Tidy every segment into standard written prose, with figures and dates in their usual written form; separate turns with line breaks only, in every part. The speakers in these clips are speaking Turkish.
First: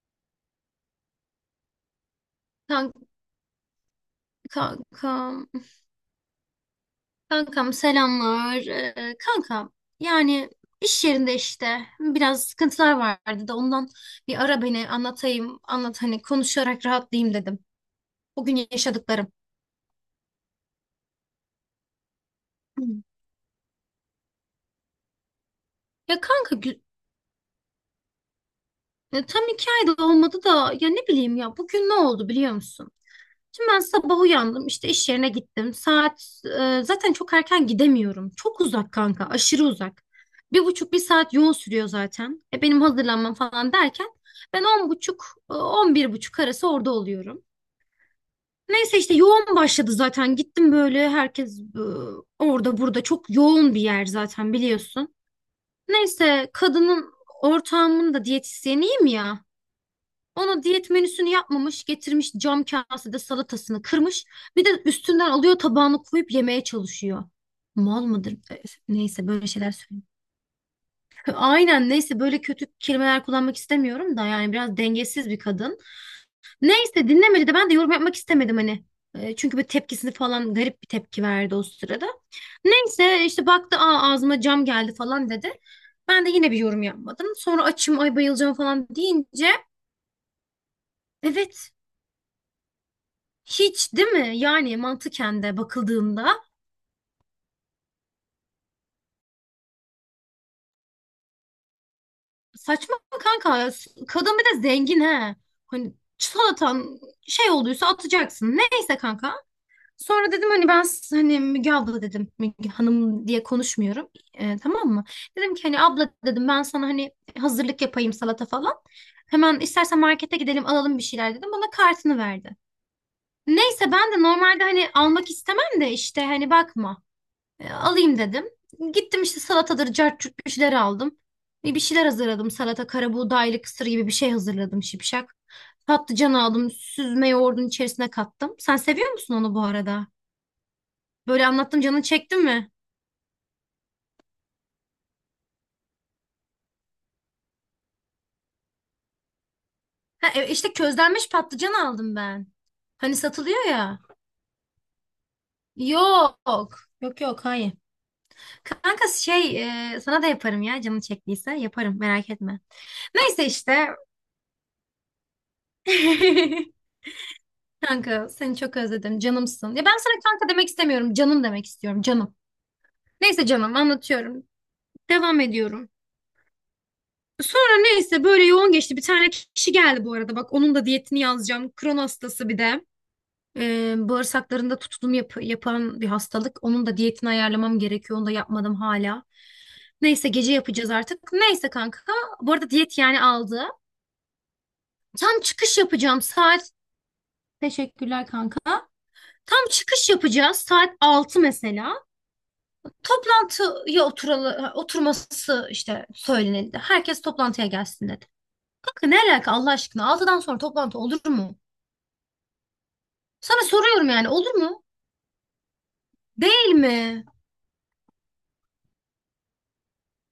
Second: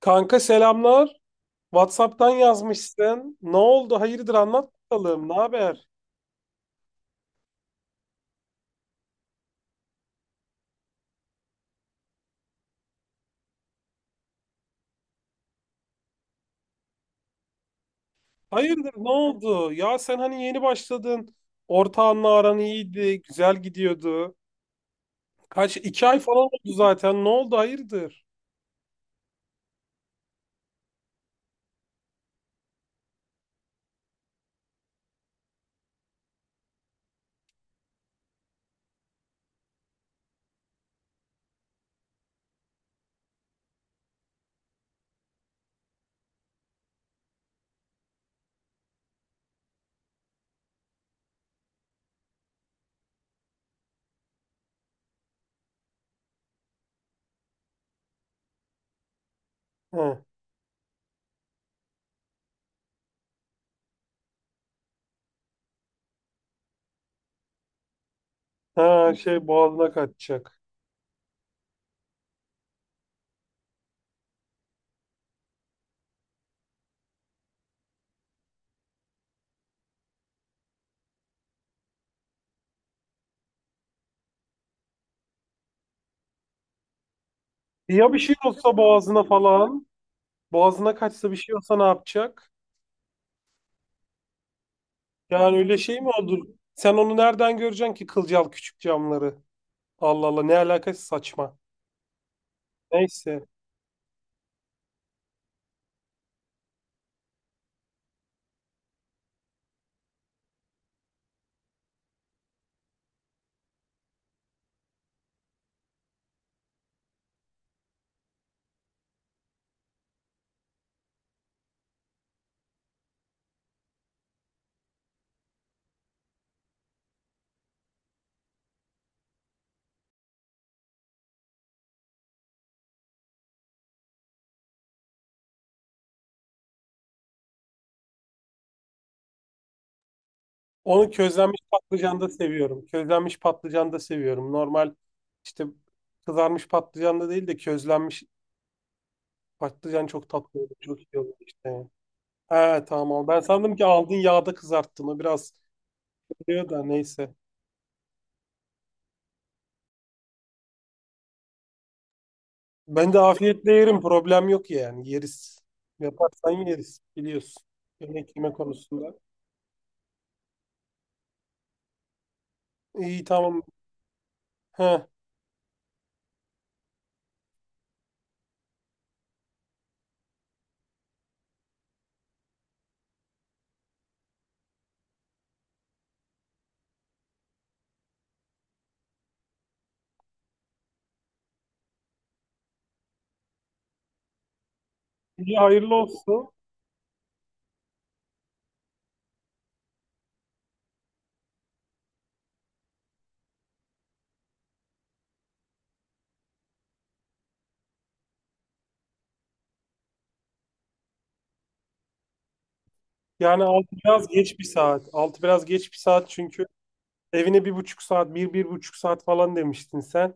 Kanka selamlar. WhatsApp'tan
Kan-
yazmışsın. Ne oldu? Hayırdır, anlat bakalım. Ne
Kankam,
haber?
kankam, selamlar. Kankam, yani iş yerinde işte biraz sıkıntılar vardı da ondan bir ara beni anlatayım, anlat hani konuşarak rahatlayayım dedim. Bugün
Hayırdır, ne
yaşadıklarım.
oldu? Ya sen hani yeni başladın. Ortağınla aran
Hı.
iyiydi. Güzel gidiyordu. Kaç? 2 ay
Ya
falan
kanka
oldu zaten. Ne oldu? Hayırdır?
tam iki ayda olmadı da ya ne bileyim ya bugün ne oldu biliyor musun? Şimdi ben sabah uyandım işte iş yerine gittim. Saat zaten çok erken gidemiyorum. Çok uzak kanka, aşırı uzak. Bir buçuk bir saat yol sürüyor zaten. Benim hazırlanmam falan derken ben 10:30 11:30 arası orada oluyorum. Neyse işte yoğun başladı zaten. Gittim böyle, herkes orada burada, çok yoğun bir yer zaten biliyorsun. Neyse ortağımın da diyetisyeniyim ya.
Hı.
Ona diyet menüsünü yapmamış, getirmiş cam kasede salatasını kırmış. Bir de üstünden alıyor tabağını koyup yemeye çalışıyor. Mal mıdır?
Ha,
Neyse
şey,
böyle şeyler
boğazına
söyleyeyim.
kaçacak.
Aynen neyse böyle kötü kelimeler kullanmak istemiyorum da, yani biraz dengesiz bir kadın. Neyse dinlemedi de ben de yorum yapmak istemedim hani. Çünkü bir tepkisini falan, garip bir tepki verdi o sırada. Neyse işte baktı, Aa, ağzıma cam geldi falan dedi. Ben de yine bir yorum yapmadım. Sonra açım,
Ya
ay
bir şey
bayılacağım
olsa
falan
boğazına
deyince,
falan. Boğazına kaçsa bir şey
evet,
olsa ne yapacak?
hiç değil mi? Yani mantıken
Yani
de
öyle şey mi
bakıldığında
olur? Sen onu nereden göreceksin ki, kılcal küçük camları? Allah Allah, ne alakası, saçma.
saçma
Neyse.
kanka, ya. Kadın bir de zengin he. Hani salatan şey olduysa atacaksın. Neyse kanka. Sonra dedim hani ben hani Müge abla dedim. Müge hanım diye konuşmuyorum. Tamam mı? Dedim ki hani abla dedim, ben sana hani hazırlık yapayım salata falan. Hemen istersen markete gidelim alalım bir şeyler dedim. Bana kartını verdi. Neyse ben de normalde hani almak istemem de, işte hani bakma. Alayım dedim. Gittim işte salatadır, cart curt bir şeyler aldım. Bir şeyler hazırladım. Salata, karabuğdaylı kısır gibi bir şey hazırladım şipşak. Patlıcan aldım. Süzme yoğurdun içerisine kattım. Sen seviyor musun onu bu arada?
Onu
Böyle
közlenmiş
anlattım, canın
patlıcan da
çekti mi?
seviyorum. Közlenmiş patlıcan da seviyorum. Normal işte, kızarmış patlıcan da değil de közlenmiş patlıcan çok
Ha,
tatlı oluyor.
işte
Çok iyi
közlenmiş
oluyor
patlıcan
işte.
aldım ben.
He,
Hani
tamam. Ben
satılıyor
sandım ki
ya.
aldın yağda kızarttın. O biraz diyor
Yok.
da
Yok
neyse.
yok, hayır. Kanka şey, sana da yaparım ya, canın çektiyse yaparım, merak etme.
Ben de
Neyse
afiyetle
işte.
yerim. Problem yok yani. Yeriz. Yaparsan yeriz. Biliyorsun.
Kanka
Yemek yeme
seni çok
konusunda.
özledim. Canımsın. Ya ben sana kanka demek istemiyorum, canım demek istiyorum. Canım.
İyi,
Neyse
tamam.
canım anlatıyorum.
He.
Devam ediyorum. Sonra neyse böyle yoğun geçti. Bir tane kişi geldi bu arada. Bak, onun da diyetini yazacağım. Kron hastası bir de. Bağırsaklarında tutulum yapan bir hastalık. Onun da diyetini ayarlamam gerekiyor. Onu da yapmadım hala. Neyse gece yapacağız artık. Neyse kanka. Bu arada diyet yani aldı. Tam
İyi,
çıkış
hayırlı
yapacağım
olsun.
saat. Teşekkürler kanka. Tam çıkış yapacağız saat 6 mesela. Toplantıya oturalı, oturması işte söylenildi. Herkes toplantıya gelsin dedi. Kanka ne alaka Allah aşkına? Altıdan sonra toplantı olur mu?
Yani
Sana
6
soruyorum
biraz
yani,
geç
olur
bir
mu?
saat. 6 biraz geç bir saat, çünkü
Değil mi?
evine bir buçuk saat, bir, 1,5 saat falan demiştin sen.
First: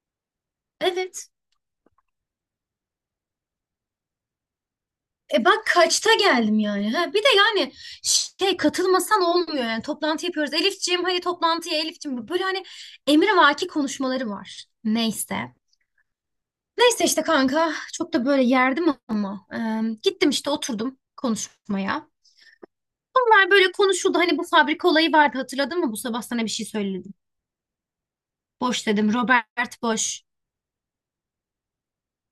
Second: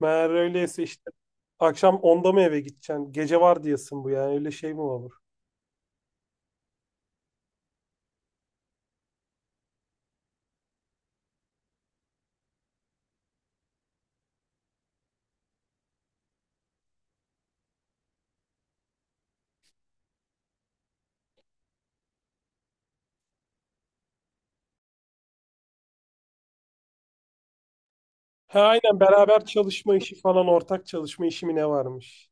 Meğer öyleyse işte
Evet.
akşam 10'da mı eve gideceksin? Gece var diyesin bu yani, öyle şey mi olur?
Bak kaçta geldim yani. Ha, bir de yani şey, katılmasan olmuyor yani. Toplantı yapıyoruz. Elifciğim hadi toplantıya, Elifciğim. Böyle hani emrivaki konuşmaları var. Neyse. Neyse işte kanka, çok da böyle yerdim ama. Gittim işte, oturdum konuşmaya. Bunlar böyle konuşuldu. Hani bu fabrika olayı vardı, hatırladın mı? Bu sabah sana bir şey söyledim.
Ha,
Boş
aynen,
dedim.
beraber
Robert
çalışma işi
Boş.
falan, ortak çalışma işi mi ne varmış?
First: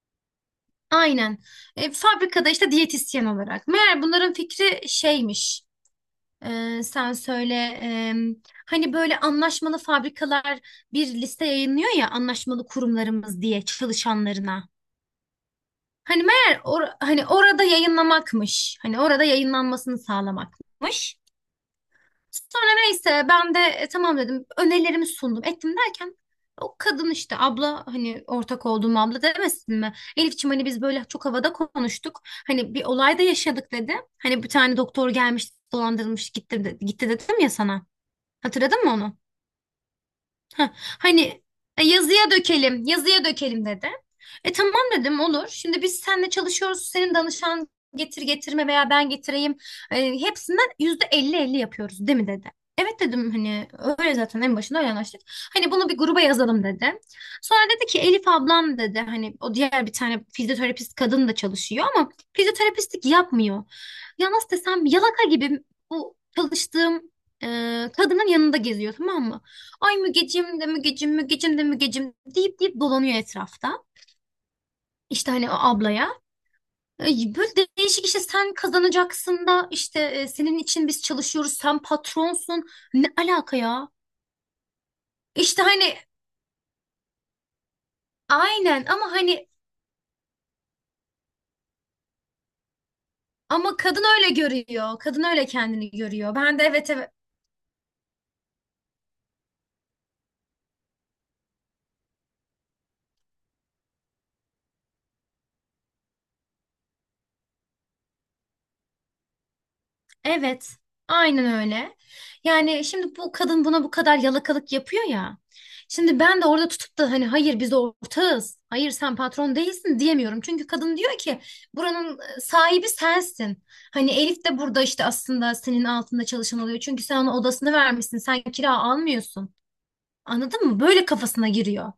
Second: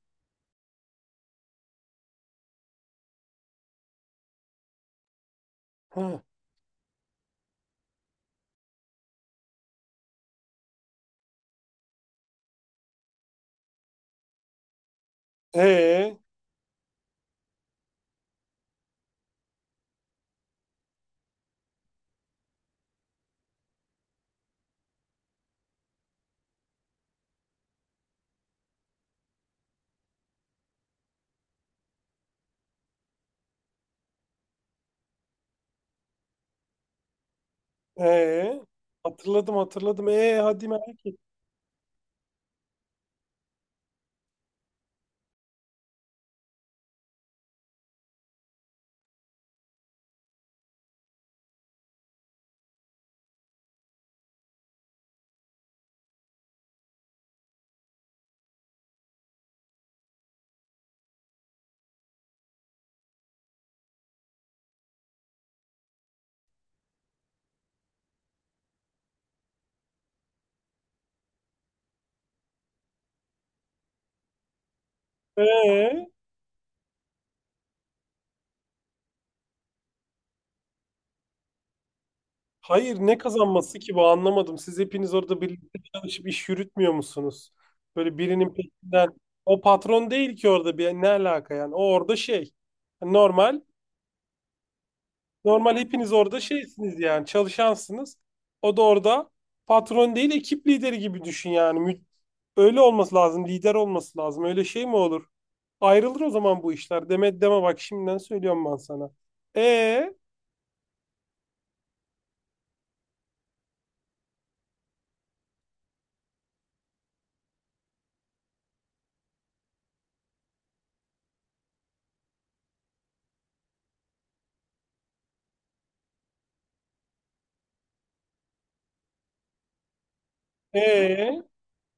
Aynen. Fabrikada işte diyetisyen olarak. Meğer bunların fikri şeymiş.
Ha.
Sen söyle. e, Hani böyle anlaşmalı fabrikalar bir liste yayınlıyor ya, anlaşmalı kurumlarımız diye çalışanlarına.
E
Hani meğer hani orada yayınlamakmış. Hani orada yayınlanmasını sağlamakmış. Sonra neyse ben de tamam dedim, önerilerimi sundum ettim derken o kadın işte abla, hani ortak olduğum abla, demesin mi? Elifçim hani biz böyle çok havada konuştuk, hani bir olay da yaşadık dedi. Hani bir tane doktor gelmiş, dolandırılmış gitti, gitti dedim ya sana,
e
hatırladın mı onu?
hatırladım hatırladım. E, hadi
Heh,
merak et.
hani, yazıya dökelim, yazıya dökelim dedi. Tamam dedim, olur. Şimdi biz seninle çalışıyoruz. Senin danışan getir, getirme veya ben getireyim. Hepsinden %50 %50 yapıyoruz değil mi dedi. Evet dedim, hani öyle zaten en başında öyle anlaştık. Hani bunu bir gruba yazalım dedi. Sonra dedi ki, Elif ablam dedi, hani o diğer bir tane fizyoterapist kadın da çalışıyor ama fizyoterapistlik yapmıyor. Ya nasıl desem, yalaka gibi bu çalıştığım e, kadının yanında geziyor, tamam mı? Ay Mügecim de Mügecim, Mügecim de Mügecim deyip deyip dolanıyor etrafta. İşte hani o
E,
ablaya. Ay, böyle değişik işte, sen kazanacaksın da işte senin için biz çalışıyoruz, sen patronsun.
hayır,
Ne
ne
alaka
kazanması
ya?
ki bu, anlamadım. Siz hepiniz orada
İşte
birlikte
hani
çalışıp iş yürütmüyor musunuz? Böyle birinin
aynen,
peşinden,
ama hani,
o patron değil ki orada, bir ne alaka yani, o orada şey, normal.
ama kadın öyle görüyor. Kadın öyle
Normal,
kendini
hepiniz
görüyor.
orada
Ben de evet
şeysiniz
evet,
yani, çalışansınız. O da orada patron değil, ekip lideri gibi düşün yani. Öyle olması lazım. Lider olması lazım. Öyle şey mi olur? Ayrılır o zaman bu işler. Deme deme, bak şimdiden söylüyorum ben sana. E
evet, aynen öyle. Yani şimdi bu kadın buna bu kadar yalakalık yapıyor ya. Şimdi ben de orada tutup da hani hayır biz ortağız, hayır sen patron değilsin diyemiyorum. Çünkü kadın diyor ki buranın sahibi sensin. Hani Elif de burada işte aslında senin altında çalışan oluyor. Çünkü sen ona odasını vermişsin, sen kira almıyorsun. Anladın mı? Böyle
e
kafasına giriyor.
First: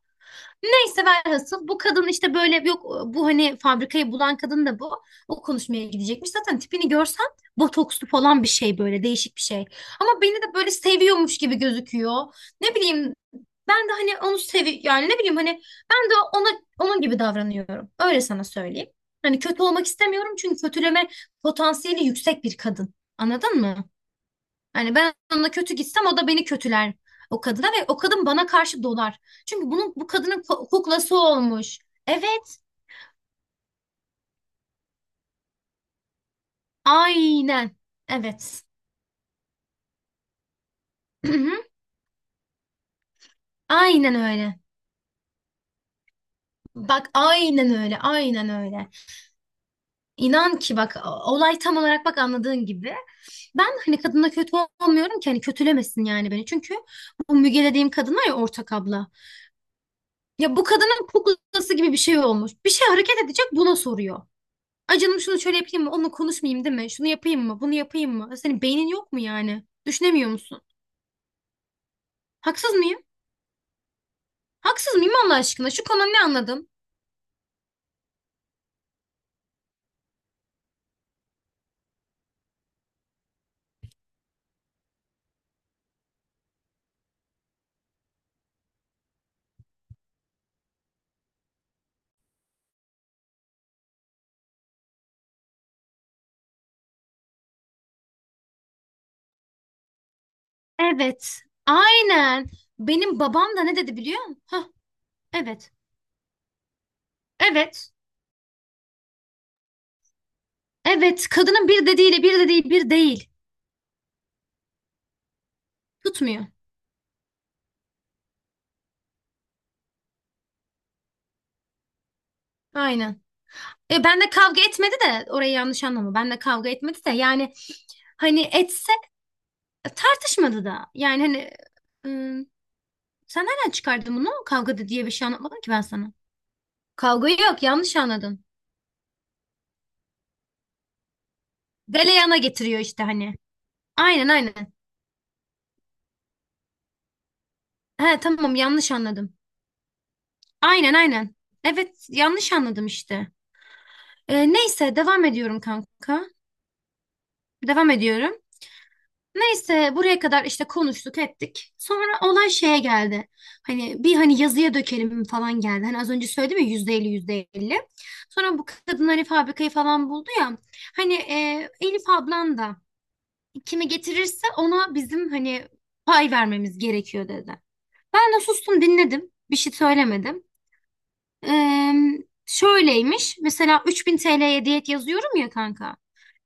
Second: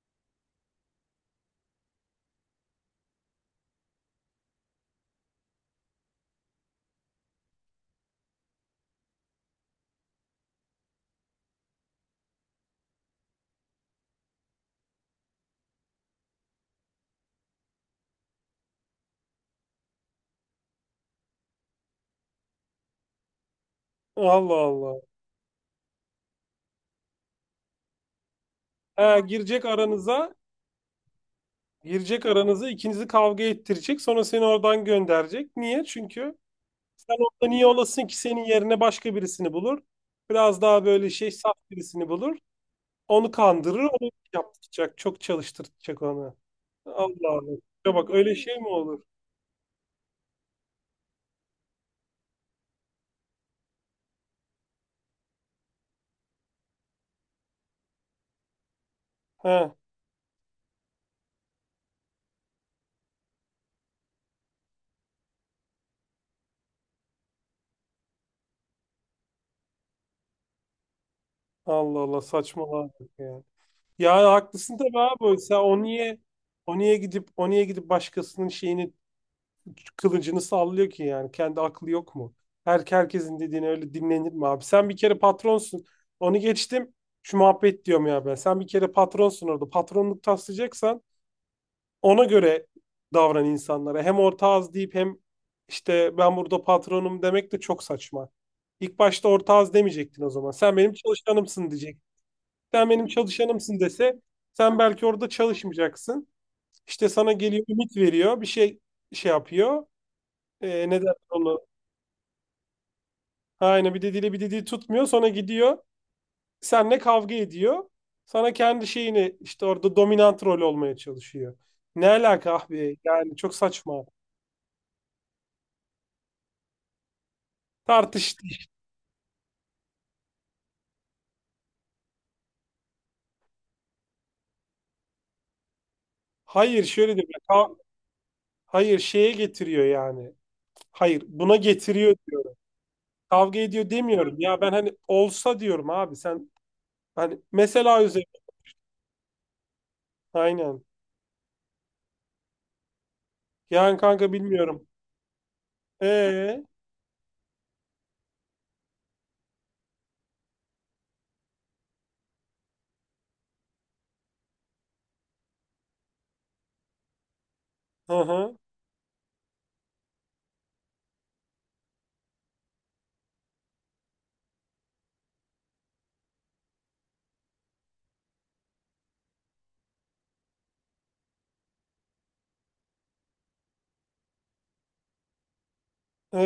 Neyse velhasıl bu kadın işte böyle, yok, bu hani fabrikayı bulan kadın da bu. O konuşmaya gidecekmiş. Zaten tipini görsen, botokslu falan bir şey, böyle değişik bir şey. Ama beni de böyle seviyormuş gibi gözüküyor. Ne bileyim, ben de hani onu sevi yani, ne bileyim hani, ben de ona onun gibi davranıyorum. Öyle sana söyleyeyim. Hani kötü olmak istemiyorum çünkü kötüleme potansiyeli yüksek bir kadın. Anladın mı?
Allah
Hani
Allah.
ben onunla kötü gitsem, o da beni kötüler o kadına ve o kadın bana karşı
Ha,
dolar.
girecek
Çünkü bunun bu
aranıza
kadının kuklası olmuş.
girecek
Evet,
aranıza ikinizi kavga ettirecek. Sonra seni oradan gönderecek. Niye? Çünkü sen orada niye
aynen.
olasın ki, senin
Evet.
yerine başka birisini bulur. Biraz daha böyle şey,
Hı
saf
hı.
birisini bulur. Onu kandırır, onu
Aynen öyle.
yaptıracak. Çok çalıştıracak onu.
Bak
Allah Allah.
aynen
Ya
öyle,
bak, öyle
aynen
şey mi
öyle.
olur?
İnan ki bak olay tam olarak bak anladığın gibi. Ben hani kadına kötü olmuyorum ki hani kötülemesin yani beni. Çünkü bu Müge dediğim kadın var ya, ortak abla.
He.
Ya bu kadının kuklası gibi bir şey olmuş. Bir şey hareket edecek buna soruyor. Ay canım şunu şöyle yapayım mı? Onunla konuşmayayım değil mi? Şunu yapayım mı? Bunu yapayım mı? Senin beynin yok mu yani? Düşünemiyor musun?
Allah Allah,
Haksız mıyım?
saçmaladık ya. Ya, haklısın
Haksız
tabii
mıyım Allah
abi. Sen
aşkına?
o
Şu konu
niye
ne anladım?
o niye gidip o niye gidip başkasının şeyini, kılıcını sallıyor ki yani? Kendi aklı yok mu? Herkesin dediğini öyle dinlenir mi abi? Sen bir kere patronsun. Onu geçtim. Şu muhabbet diyorum ya ben. Sen bir kere patronsun orada. Patronluk taslayacaksan ona göre davran insanlara. Hem orta az deyip hem işte ben burada patronum demek de çok saçma. İlk başta orta az demeyecektin o zaman. Sen benim
Evet.
çalışanımsın diyecek.
Aynen.
Sen benim
Benim babam da ne
çalışanımsın
dedi
dese,
biliyor musun? Hah,
sen belki orada
evet.
çalışmayacaksın. İşte sana geliyor,
Evet.
ümit veriyor. Bir şey yapıyor. Ne derler
Evet.
onu?
Kadının bir dediğiyle bir de değil, bir değil.
Aynen, bir dediğiyle bir dediği tutmuyor. Sonra gidiyor.
Tutmuyor.
Seninle kavga ediyor. Sana kendi şeyini, işte orada dominant rol olmaya çalışıyor. Ne alaka abi?
Aynen.
Yani çok saçma.
Ben de kavga etmedi de, orayı yanlış anlama. Ben de kavga etmedi de yani,
Tartış
hani etse, tartışmadı da. Yani hani ıı, sen nereden çıkardın bunu? Kavgada diye bir şey anlatmadım ki ben sana.
Hayır, şöyle diyor.
Kavga yok, yanlış anladın.
Hayır, şeye getiriyor yani. Hayır, buna getiriyor
Galeyana
diyorum.
getiriyor işte hani.
Kavga ediyor
Aynen
demiyorum. Ya ben
aynen.
hani olsa diyorum abi sen, hani mesela
He
üzerine,
tamam, yanlış anladım.
aynen.
Aynen aynen. Evet, yanlış anladım işte.
Yani kanka bilmiyorum.
Neyse devam ediyorum kanka.
Ee.
Devam ediyorum. Neyse buraya kadar işte konuştuk ettik. Sonra olay şeye geldi. Hani bir, hani yazıya dökelim falan geldi. Hani az önce söyledim ya, %50 %50.
Hı hı.
Sonra bu kadın hani fabrikayı falan buldu ya. Hani Elif ablan da kimi getirirse ona bizim hani pay vermemiz gerekiyor dedi. Ben de sustum, dinledim. Bir şey söylemedim. Ee, Şöyleymiş. Mesela 3.000 TL'ye diyet yazıyorum ya kanka.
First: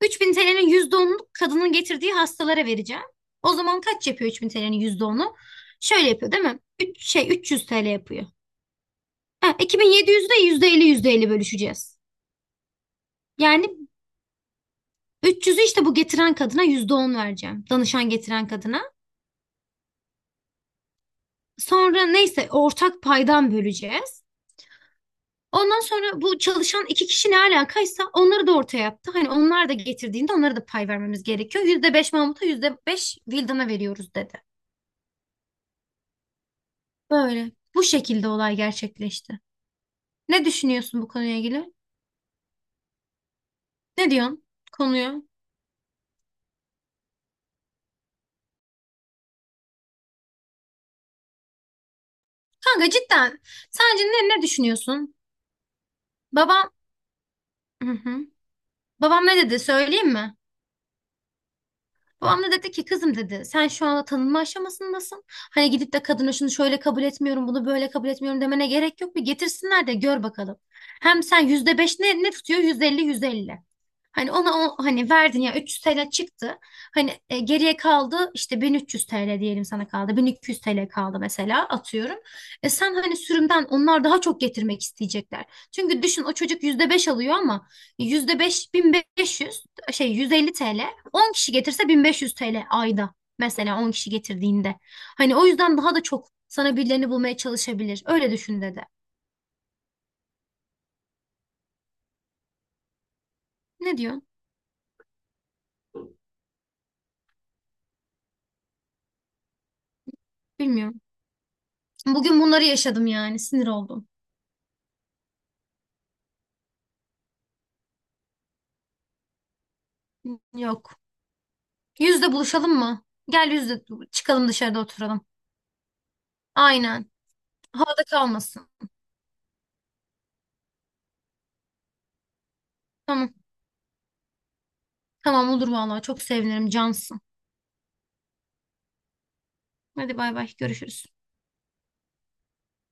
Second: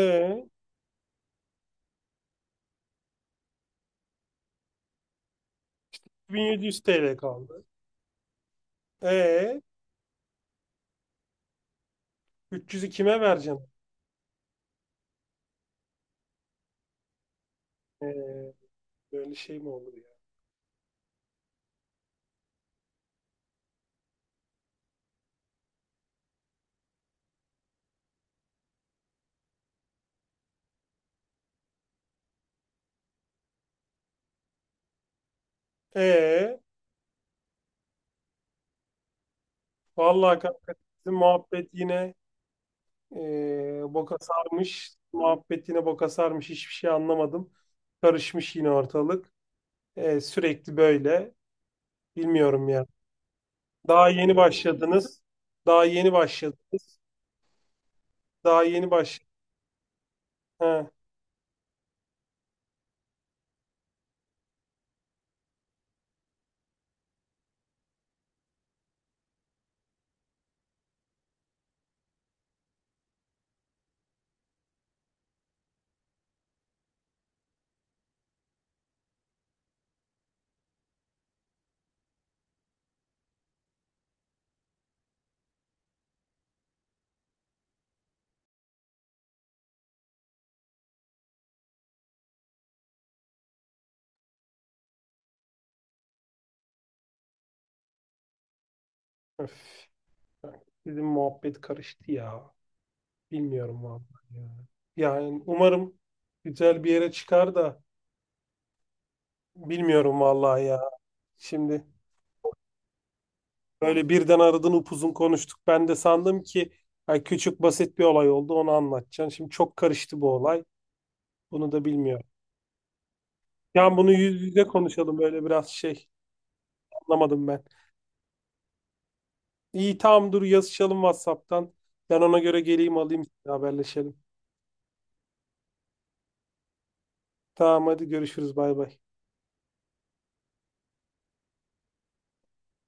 3.000 TL'nin %10'unu kadının getirdiği hastalara vereceğim. O zaman kaç yapıyor 3.000 TL'nin onu? Şöyle yapıyor değil mi?
1700
3,
TL
şey,
kaldı.
300 TL yapıyor. Ha,
E,
iki bin yedi yüzde %50 %50 bölüşeceğiz.
300'ü kime
Yani
vereceksin?
300'ü işte bu getiren kadına %10 vereceğim. Danışan
E,
getiren kadına.
böyle şey mi olur ya?
Sonra neyse ortak paydan böleceğiz. Ondan sonra bu çalışan iki kişi, ne alakaysa, onları da ortaya yaptı. Hani onlar da getirdiğinde onlara da pay vermemiz gerekiyor. Yüzde beş Mahmut'a, %5 Vildan'a veriyoruz dedi.
Ee.
Böyle. Bu şekilde olay gerçekleşti.
Vallahi
Ne
kanka
düşünüyorsun bu
bizim
konuya
muhabbet
ilgili?
yine
Ne
boka
diyorsun
sarmış.
konuya?
Muhabbet yine boka sarmış. Hiçbir şey anlamadım. Karışmış yine ortalık. E, sürekli böyle. Bilmiyorum ya.
Kanka cidden. Sence
Daha yeni
ne düşünüyorsun?
başladınız. Daha yeni
Babam...
başladınız.
Hı hı.
Daha yeni baş.
Babam ne dedi söyleyeyim mi?
Ha.
Babam da dedi ki, kızım dedi, sen şu anda tanınma aşamasındasın. Hani gidip de kadına şunu şöyle kabul etmiyorum, bunu böyle kabul etmiyorum demene gerek yok. Bir getirsinler de gör bakalım. Hem sen yüzde beş ne tutuyor? %50 %50. Hani ona o, hani verdin ya, 300 TL çıktı. Hani geriye kaldı işte 1.300 TL diyelim, sana kaldı. 1.200 TL kaldı mesela, atıyorum. Sen hani sürümden onlar daha çok getirmek isteyecekler. Çünkü düşün o çocuk %5 alıyor ama yüzde beş, 1.500, şey, 150 TL. 10 kişi getirse 1.500 TL ayda, mesela 10 kişi getirdiğinde. Hani o yüzden daha da çok sana birilerini bulmaya çalışabilir. Öyle düşün dedi.
Öf. Bizim muhabbet karıştı ya. Bilmiyorum
Ne diyorsun?
vallahi ya. Yani umarım güzel bir yere çıkar da, bilmiyorum vallahi ya.
Bilmiyorum.
Şimdi
Bugün bunları yaşadım yani, sinir oldum.
böyle birden aradın, upuzun konuştuk. Ben de sandım ki ay, küçük basit bir olay oldu, onu anlatacaksın. Şimdi çok karıştı bu olay.
Yok.
Bunu da bilmiyorum.
Yüzde buluşalım mı? Gel yüzde
Yani bunu yüz
çıkalım,
yüze
dışarıda
konuşalım,
oturalım.
böyle biraz şey,
Aynen.
anlamadım ben.
Havada kalmasın.
İyi, tamam, dur yazışalım WhatsApp'tan. Ben ona göre geleyim alayım,
Tamam.
haberleşelim.
Tamam olur vallahi, çok sevinirim, cansın.
Tamam, hadi görüşürüz, bay bay.
Hadi bay bay, görüşürüz.